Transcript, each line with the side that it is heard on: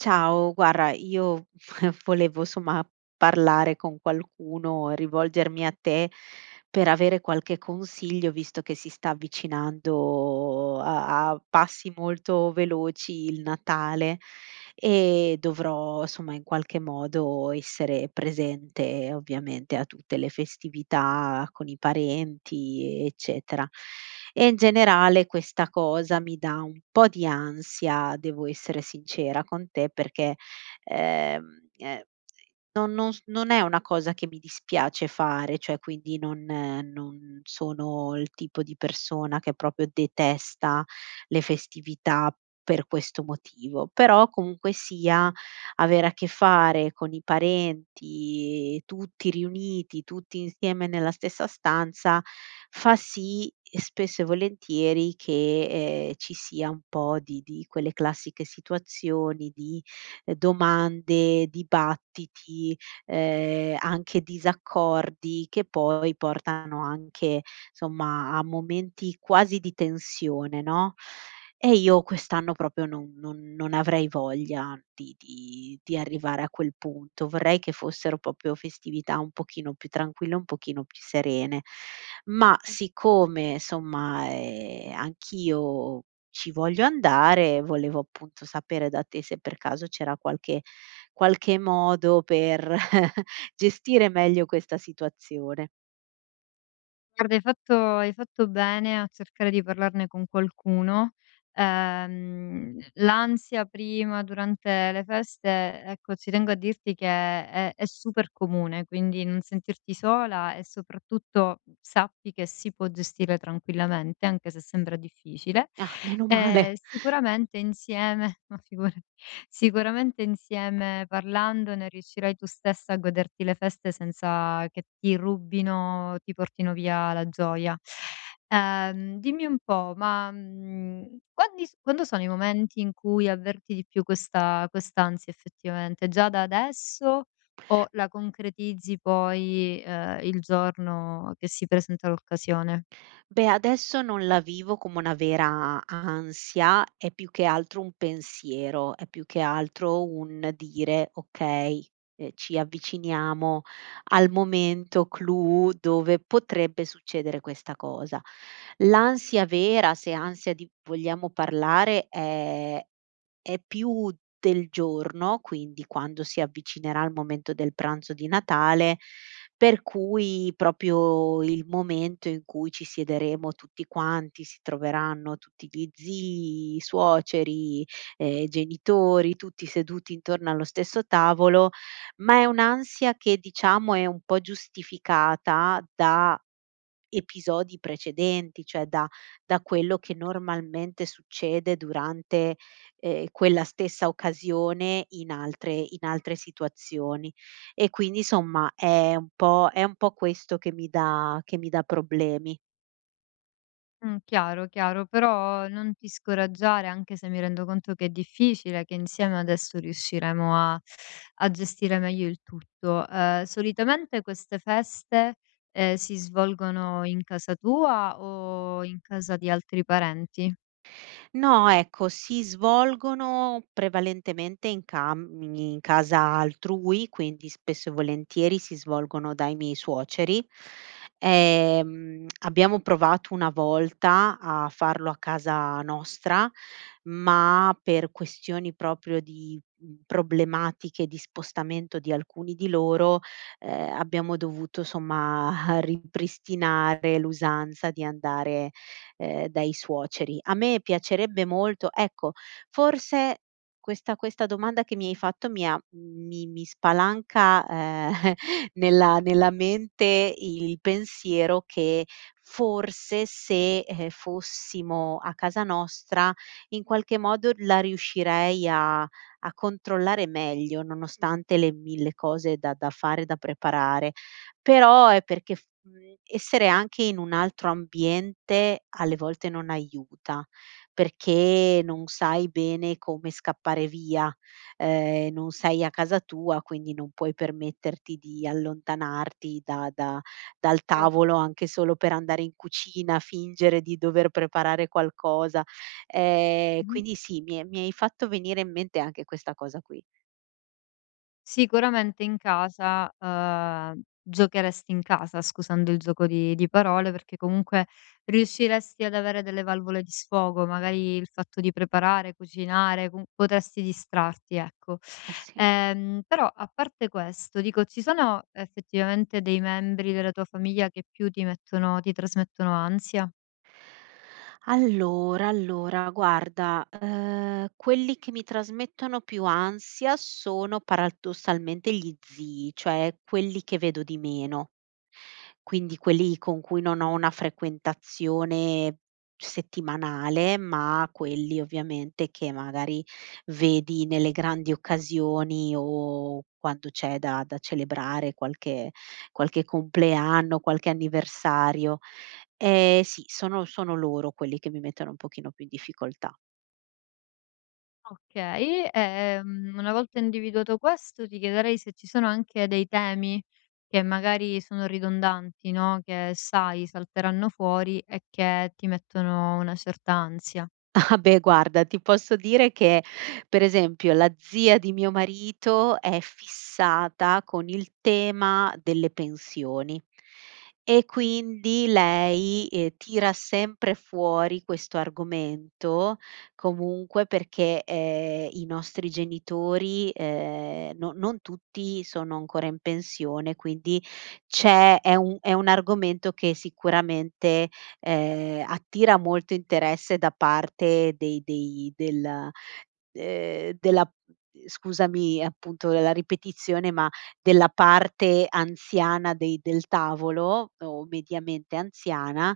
right: Ciao, guarda, io volevo somma parlare con qualcuno, rivolgermi a te per avere qualche consiglio, visto che si sta avvicinando a passi molto veloci il Natale e dovrò, insomma, in qualche modo essere presente ovviamente a tutte le festività con i parenti, eccetera. E in generale questa cosa mi dà un po' di ansia, devo essere sincera con te, perché, ehm, ehm non è una cosa che mi dispiace fare, cioè quindi non sono il tipo di persona che proprio detesta le festività per questo motivo, però comunque sia avere a che fare con i parenti, tutti riuniti, tutti insieme nella stessa stanza, fa sì spesso e volentieri che, ci sia un po' di quelle classiche situazioni di domande, dibattiti, anche disaccordi che poi portano anche, somma, a momenti quasi di tensione, no, e io quest'anno proprio non avrei voglia di arrivare a quel punto. Vorrei che fossero proprio festività un pochino più tranquille, un pochino più serene. Ma siccome, somma, anch'io ci voglio andare, volevo appunto sapere da te se per caso c'era qualche modo per gestire meglio questa situazione.
left: Guarda, hai fatto bene a cercare di parlarne con qualcuno. L'ansia prima, durante le feste, ecco, ci tengo a dirti che è super comune, quindi non sentirti sola e soprattutto sappi che si può gestire tranquillamente, anche se sembra difficile.
right: Ah, meno
left: E
right: male.
left: sicuramente insieme ma figurati, sicuramente insieme parlandone riuscirai tu stessa a goderti le feste senza che ti rubino, ti portino via la gioia. Dimmi un po', ma, quandi s quando sono i momenti in cui avverti di più questa quest'ansia effettivamente? Già da adesso o la concretizzi poi, il giorno che si presenta l'occasione?
right: Beh, adesso non la vivo come una vera ansia, è più che altro un pensiero, è più che altro un dire: "Okay, ci avviciniamo al momento clou dove potrebbe succedere questa cosa". L'ansia vera, se ansia di vogliamo parlare, è più del giorno, quindi quando si avvicinerà il momento del pranzo di Natale, per cui proprio il momento in cui ci siederemo tutti quanti, si troveranno tutti gli zii, i suoceri, genitori, tutti seduti intorno allo stesso tavolo, ma è un'ansia che diciamo è un po' giustificata da episodi precedenti, cioè da quello che normalmente succede durante, quella stessa occasione in altre situazioni. E quindi, insomma, è un po' questo che mi dà problemi.
left: Chiaro, chiaro, però non ti scoraggiare, anche se mi rendo conto che è difficile, che insieme adesso riusciremo a gestire meglio il tutto. Solitamente queste feste, si svolgono in casa tua o in casa di altri parenti?
right: No, ecco, si svolgono prevalentemente in casa altrui, quindi spesso e volentieri si svolgono dai miei suoceri. Abbiamo provato una volta a farlo a casa nostra, ma per questioni proprio di, problematiche di spostamento di alcuni di loro, abbiamo dovuto somma ripristinare l'usanza di andare dai suoceri. A me piacerebbe molto ecco, forse questa domanda che mi hai fatto mi ha mi mi spalanca, nella mente il pensiero che forse se, fossimo a casa nostra, in qualche modo la riuscirei a controllare meglio, nonostante le 1000 cose da fare, da preparare. Però è perché essere anche in un altro ambiente alle volte non aiuta, perché non sai bene come scappare via, non sei a casa tua, quindi non puoi permetterti di allontanarti da da dal
left: Cer
right: tavolo anche solo per andare in cucina, fingere di dover preparare qualcosa. Ehm,
left: Mh-mh.
right: quindi sì, mi hai fatto venire in mente anche questa cosa qui.
left: Sicuramente in casa, giocheresti in casa, scusando il gioco di parole, perché comunque riusciresti ad avere delle valvole di sfogo, magari il fatto di preparare, cucinare, com potresti distrarti, ecco.
right: Eh sì.
left: Però a parte questo, dico, ci sono effettivamente dei membri della tua famiglia che più ti trasmettono ansia?
right: Allora, allora, guarda, quelli che mi trasmettono più ansia sono paradossalmente gli zii, cioè quelli che vedo di meno. Quindi quelli con cui non ho una frequentazione settimanale, ma quelli ovviamente che magari vedi nelle grandi occasioni o quando c'è da celebrare qualche compleanno, qualche anniversario. Sì, sono loro quelli che mi mettono un pochino più in difficoltà.
left: Okay, una volta individuato questo ti chiederei se ci sono anche dei temi che magari sono ridondanti, no, che sai salteranno fuori e che ti mettono una certa ansia.
right: Ah beh guarda, ti posso dire che per esempio la zia di mio marito è fissata con il tema delle pensioni e quindi lei, tira sempre fuori questo argomento comunque perché, i nostri genitori, no non tutti sono ancora in pensione, quindi c'è è un argomento che sicuramente attira molto interesse da parte dei dei del della scusami appunto la ripetizione, ma della parte anziana dei del tavolo o mediamente anziana,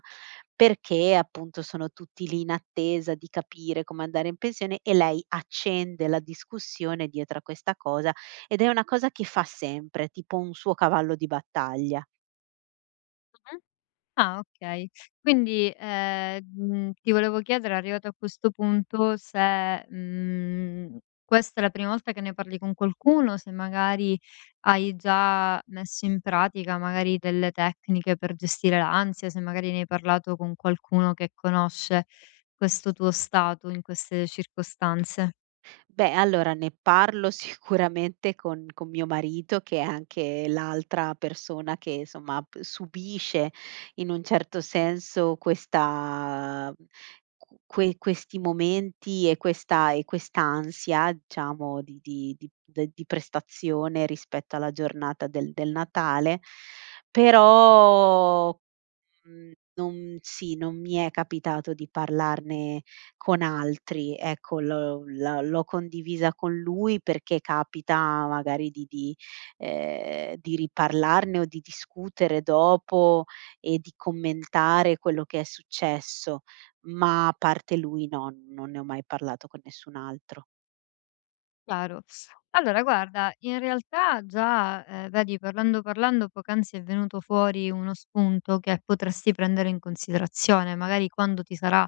right: perché appunto sono tutti lì in attesa di capire come andare in pensione e lei accende la discussione dietro a questa cosa ed è una cosa che fa sempre, tipo un suo cavallo di battaglia.
left: Ah, okay. Quindi, ti volevo chiedere, arrivato a questo punto, se, questa è la prima volta che ne parli con qualcuno, se magari hai già messo in pratica magari delle tecniche per gestire l'ansia, se magari ne hai parlato con qualcuno che conosce questo tuo stato in queste circostanze.
right: Beh, allora ne parlo sicuramente con mio marito, che è anche l'altra persona che insomma p subisce in un certo senso questa q que questi momenti e questa e quest'ansia diciamo di prestazione rispetto alla giornata del Natale, però non sì, non mi è capitato di parlarne con altri. Ecco, l'ho condivisa con lui perché capita magari di di riparlarne o di discutere dopo e di commentare quello che è successo, ma a parte lui no, non ne ho mai parlato con nessun altro.
left: Chiaro. Allora guarda, in realtà già, vedi parlando poc'anzi è venuto fuori uno spunto che potresti prendere in considerazione, magari quando ti sarà,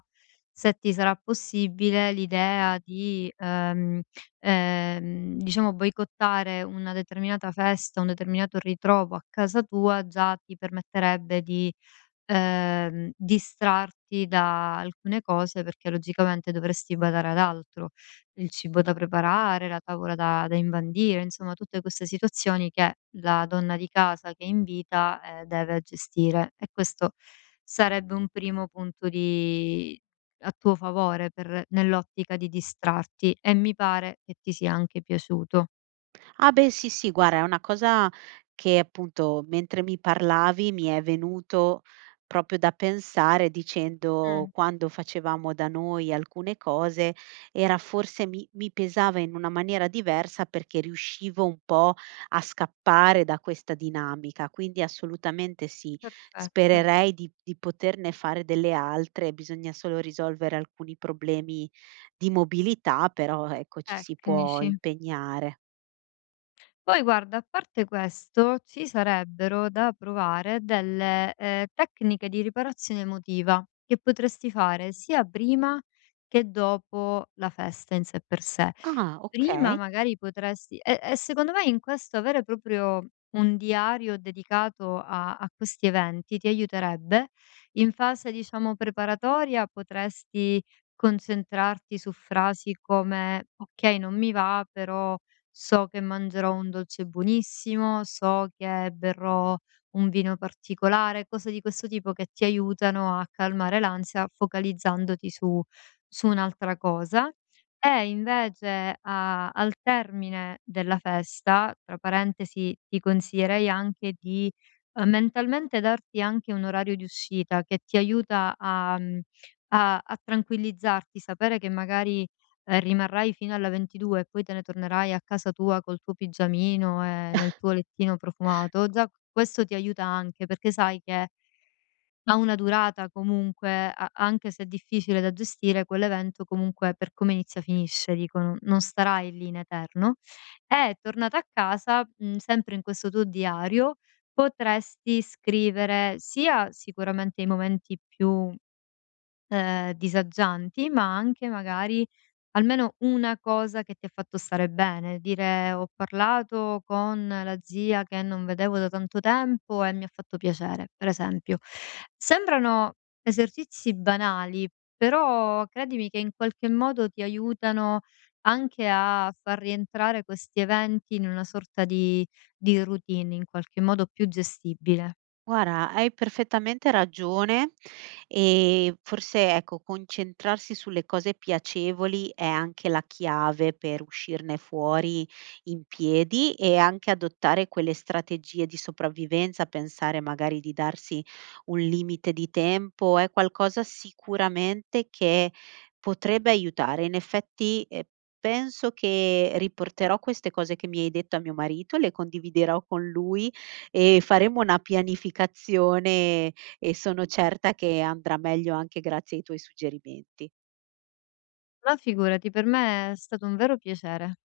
left: se ti sarà possibile, l'idea di, diciamo, boicottare una determinata festa, un determinato ritrovo a casa tua, già ti permetterebbe di distrarti da alcune cose perché logicamente dovresti badare ad altro, il cibo da preparare, la tavola da imbandire, insomma tutte queste situazioni che la donna di casa che è in vita, deve gestire, e questo sarebbe un primo punto di, a tuo favore nell'ottica di distrarti, e mi pare che ti sia anche piaciuto.
right: Ah beh, sì, sì, guarda, è una cosa che appunto mentre mi parlavi mi è venuto proprio da pensare dicendo
left: Mm,
right: quando facevamo da noi alcune cose era forse mi pesava in una maniera diversa perché riuscivo un po' a scappare da questa dinamica, quindi assolutamente sì,
left: perfetto.
right: spererei di poterne fare delle altre, bisogna solo risolvere alcuni problemi di mobilità, però ecco ci si può
left: Tecnici.
right: impegnare.
left: Poi guarda, a parte questo, ci sarebbero da provare delle, tecniche di riparazione emotiva, che potresti fare sia prima che dopo la festa in sé per sé.
right: Ah,
left: Prima
right: okay.
left: magari potresti e secondo me in questo avere proprio un diario dedicato a questi eventi ti aiuterebbe. In fase, diciamo, preparatoria potresti concentrarti su frasi come: "Okay, non mi va, però so che mangerò un dolce buonissimo, so che berrò un vino particolare", cose di questo tipo che ti aiutano a calmare l'ansia focalizzandoti su un'altra cosa. E invece a al termine della festa, tra parentesi ti consiglierei anche di, mentalmente darti anche un orario di uscita che ti aiuta a a tranquillizzarti, sapere che magari, rimarrai fino alla 22 e poi te ne tornerai a casa tua col tuo pigiamino e nel tuo lettino profumato. Già questo ti aiuta anche, perché sai che ha una durata comunque, a anche se è difficile da gestire quell'evento, comunque per come inizia finisce, dico, non starai lì in eterno. E tornata a casa, sempre in questo tuo diario, potresti scrivere sia sicuramente i momenti più disagianti, ma anche magari almeno una cosa che ti ha fatto stare bene, dire: "Ho parlato con la zia che non vedevo da tanto tempo e mi ha fatto piacere", per esempio. Sembrano esercizi banali, però credimi che in qualche modo ti aiutano anche a far rientrare questi eventi in una sorta di routine, in qualche modo più gestibile.
right: Guarda, hai perfettamente ragione e forse, ecco, concentrarsi sulle cose piacevoli è anche la chiave per uscirne fuori in piedi e anche adottare quelle strategie di sopravvivenza, pensare magari di darsi un limite di tempo, è qualcosa sicuramente che potrebbe aiutare. In effetti, penso che riporterò queste cose che mi hai detto a mio marito, le condividerò con lui e faremo una pianificazione e sono certa che andrà meglio anche grazie ai tuoi suggerimenti.
left: Ma figurati, per me è stato un vero piacere.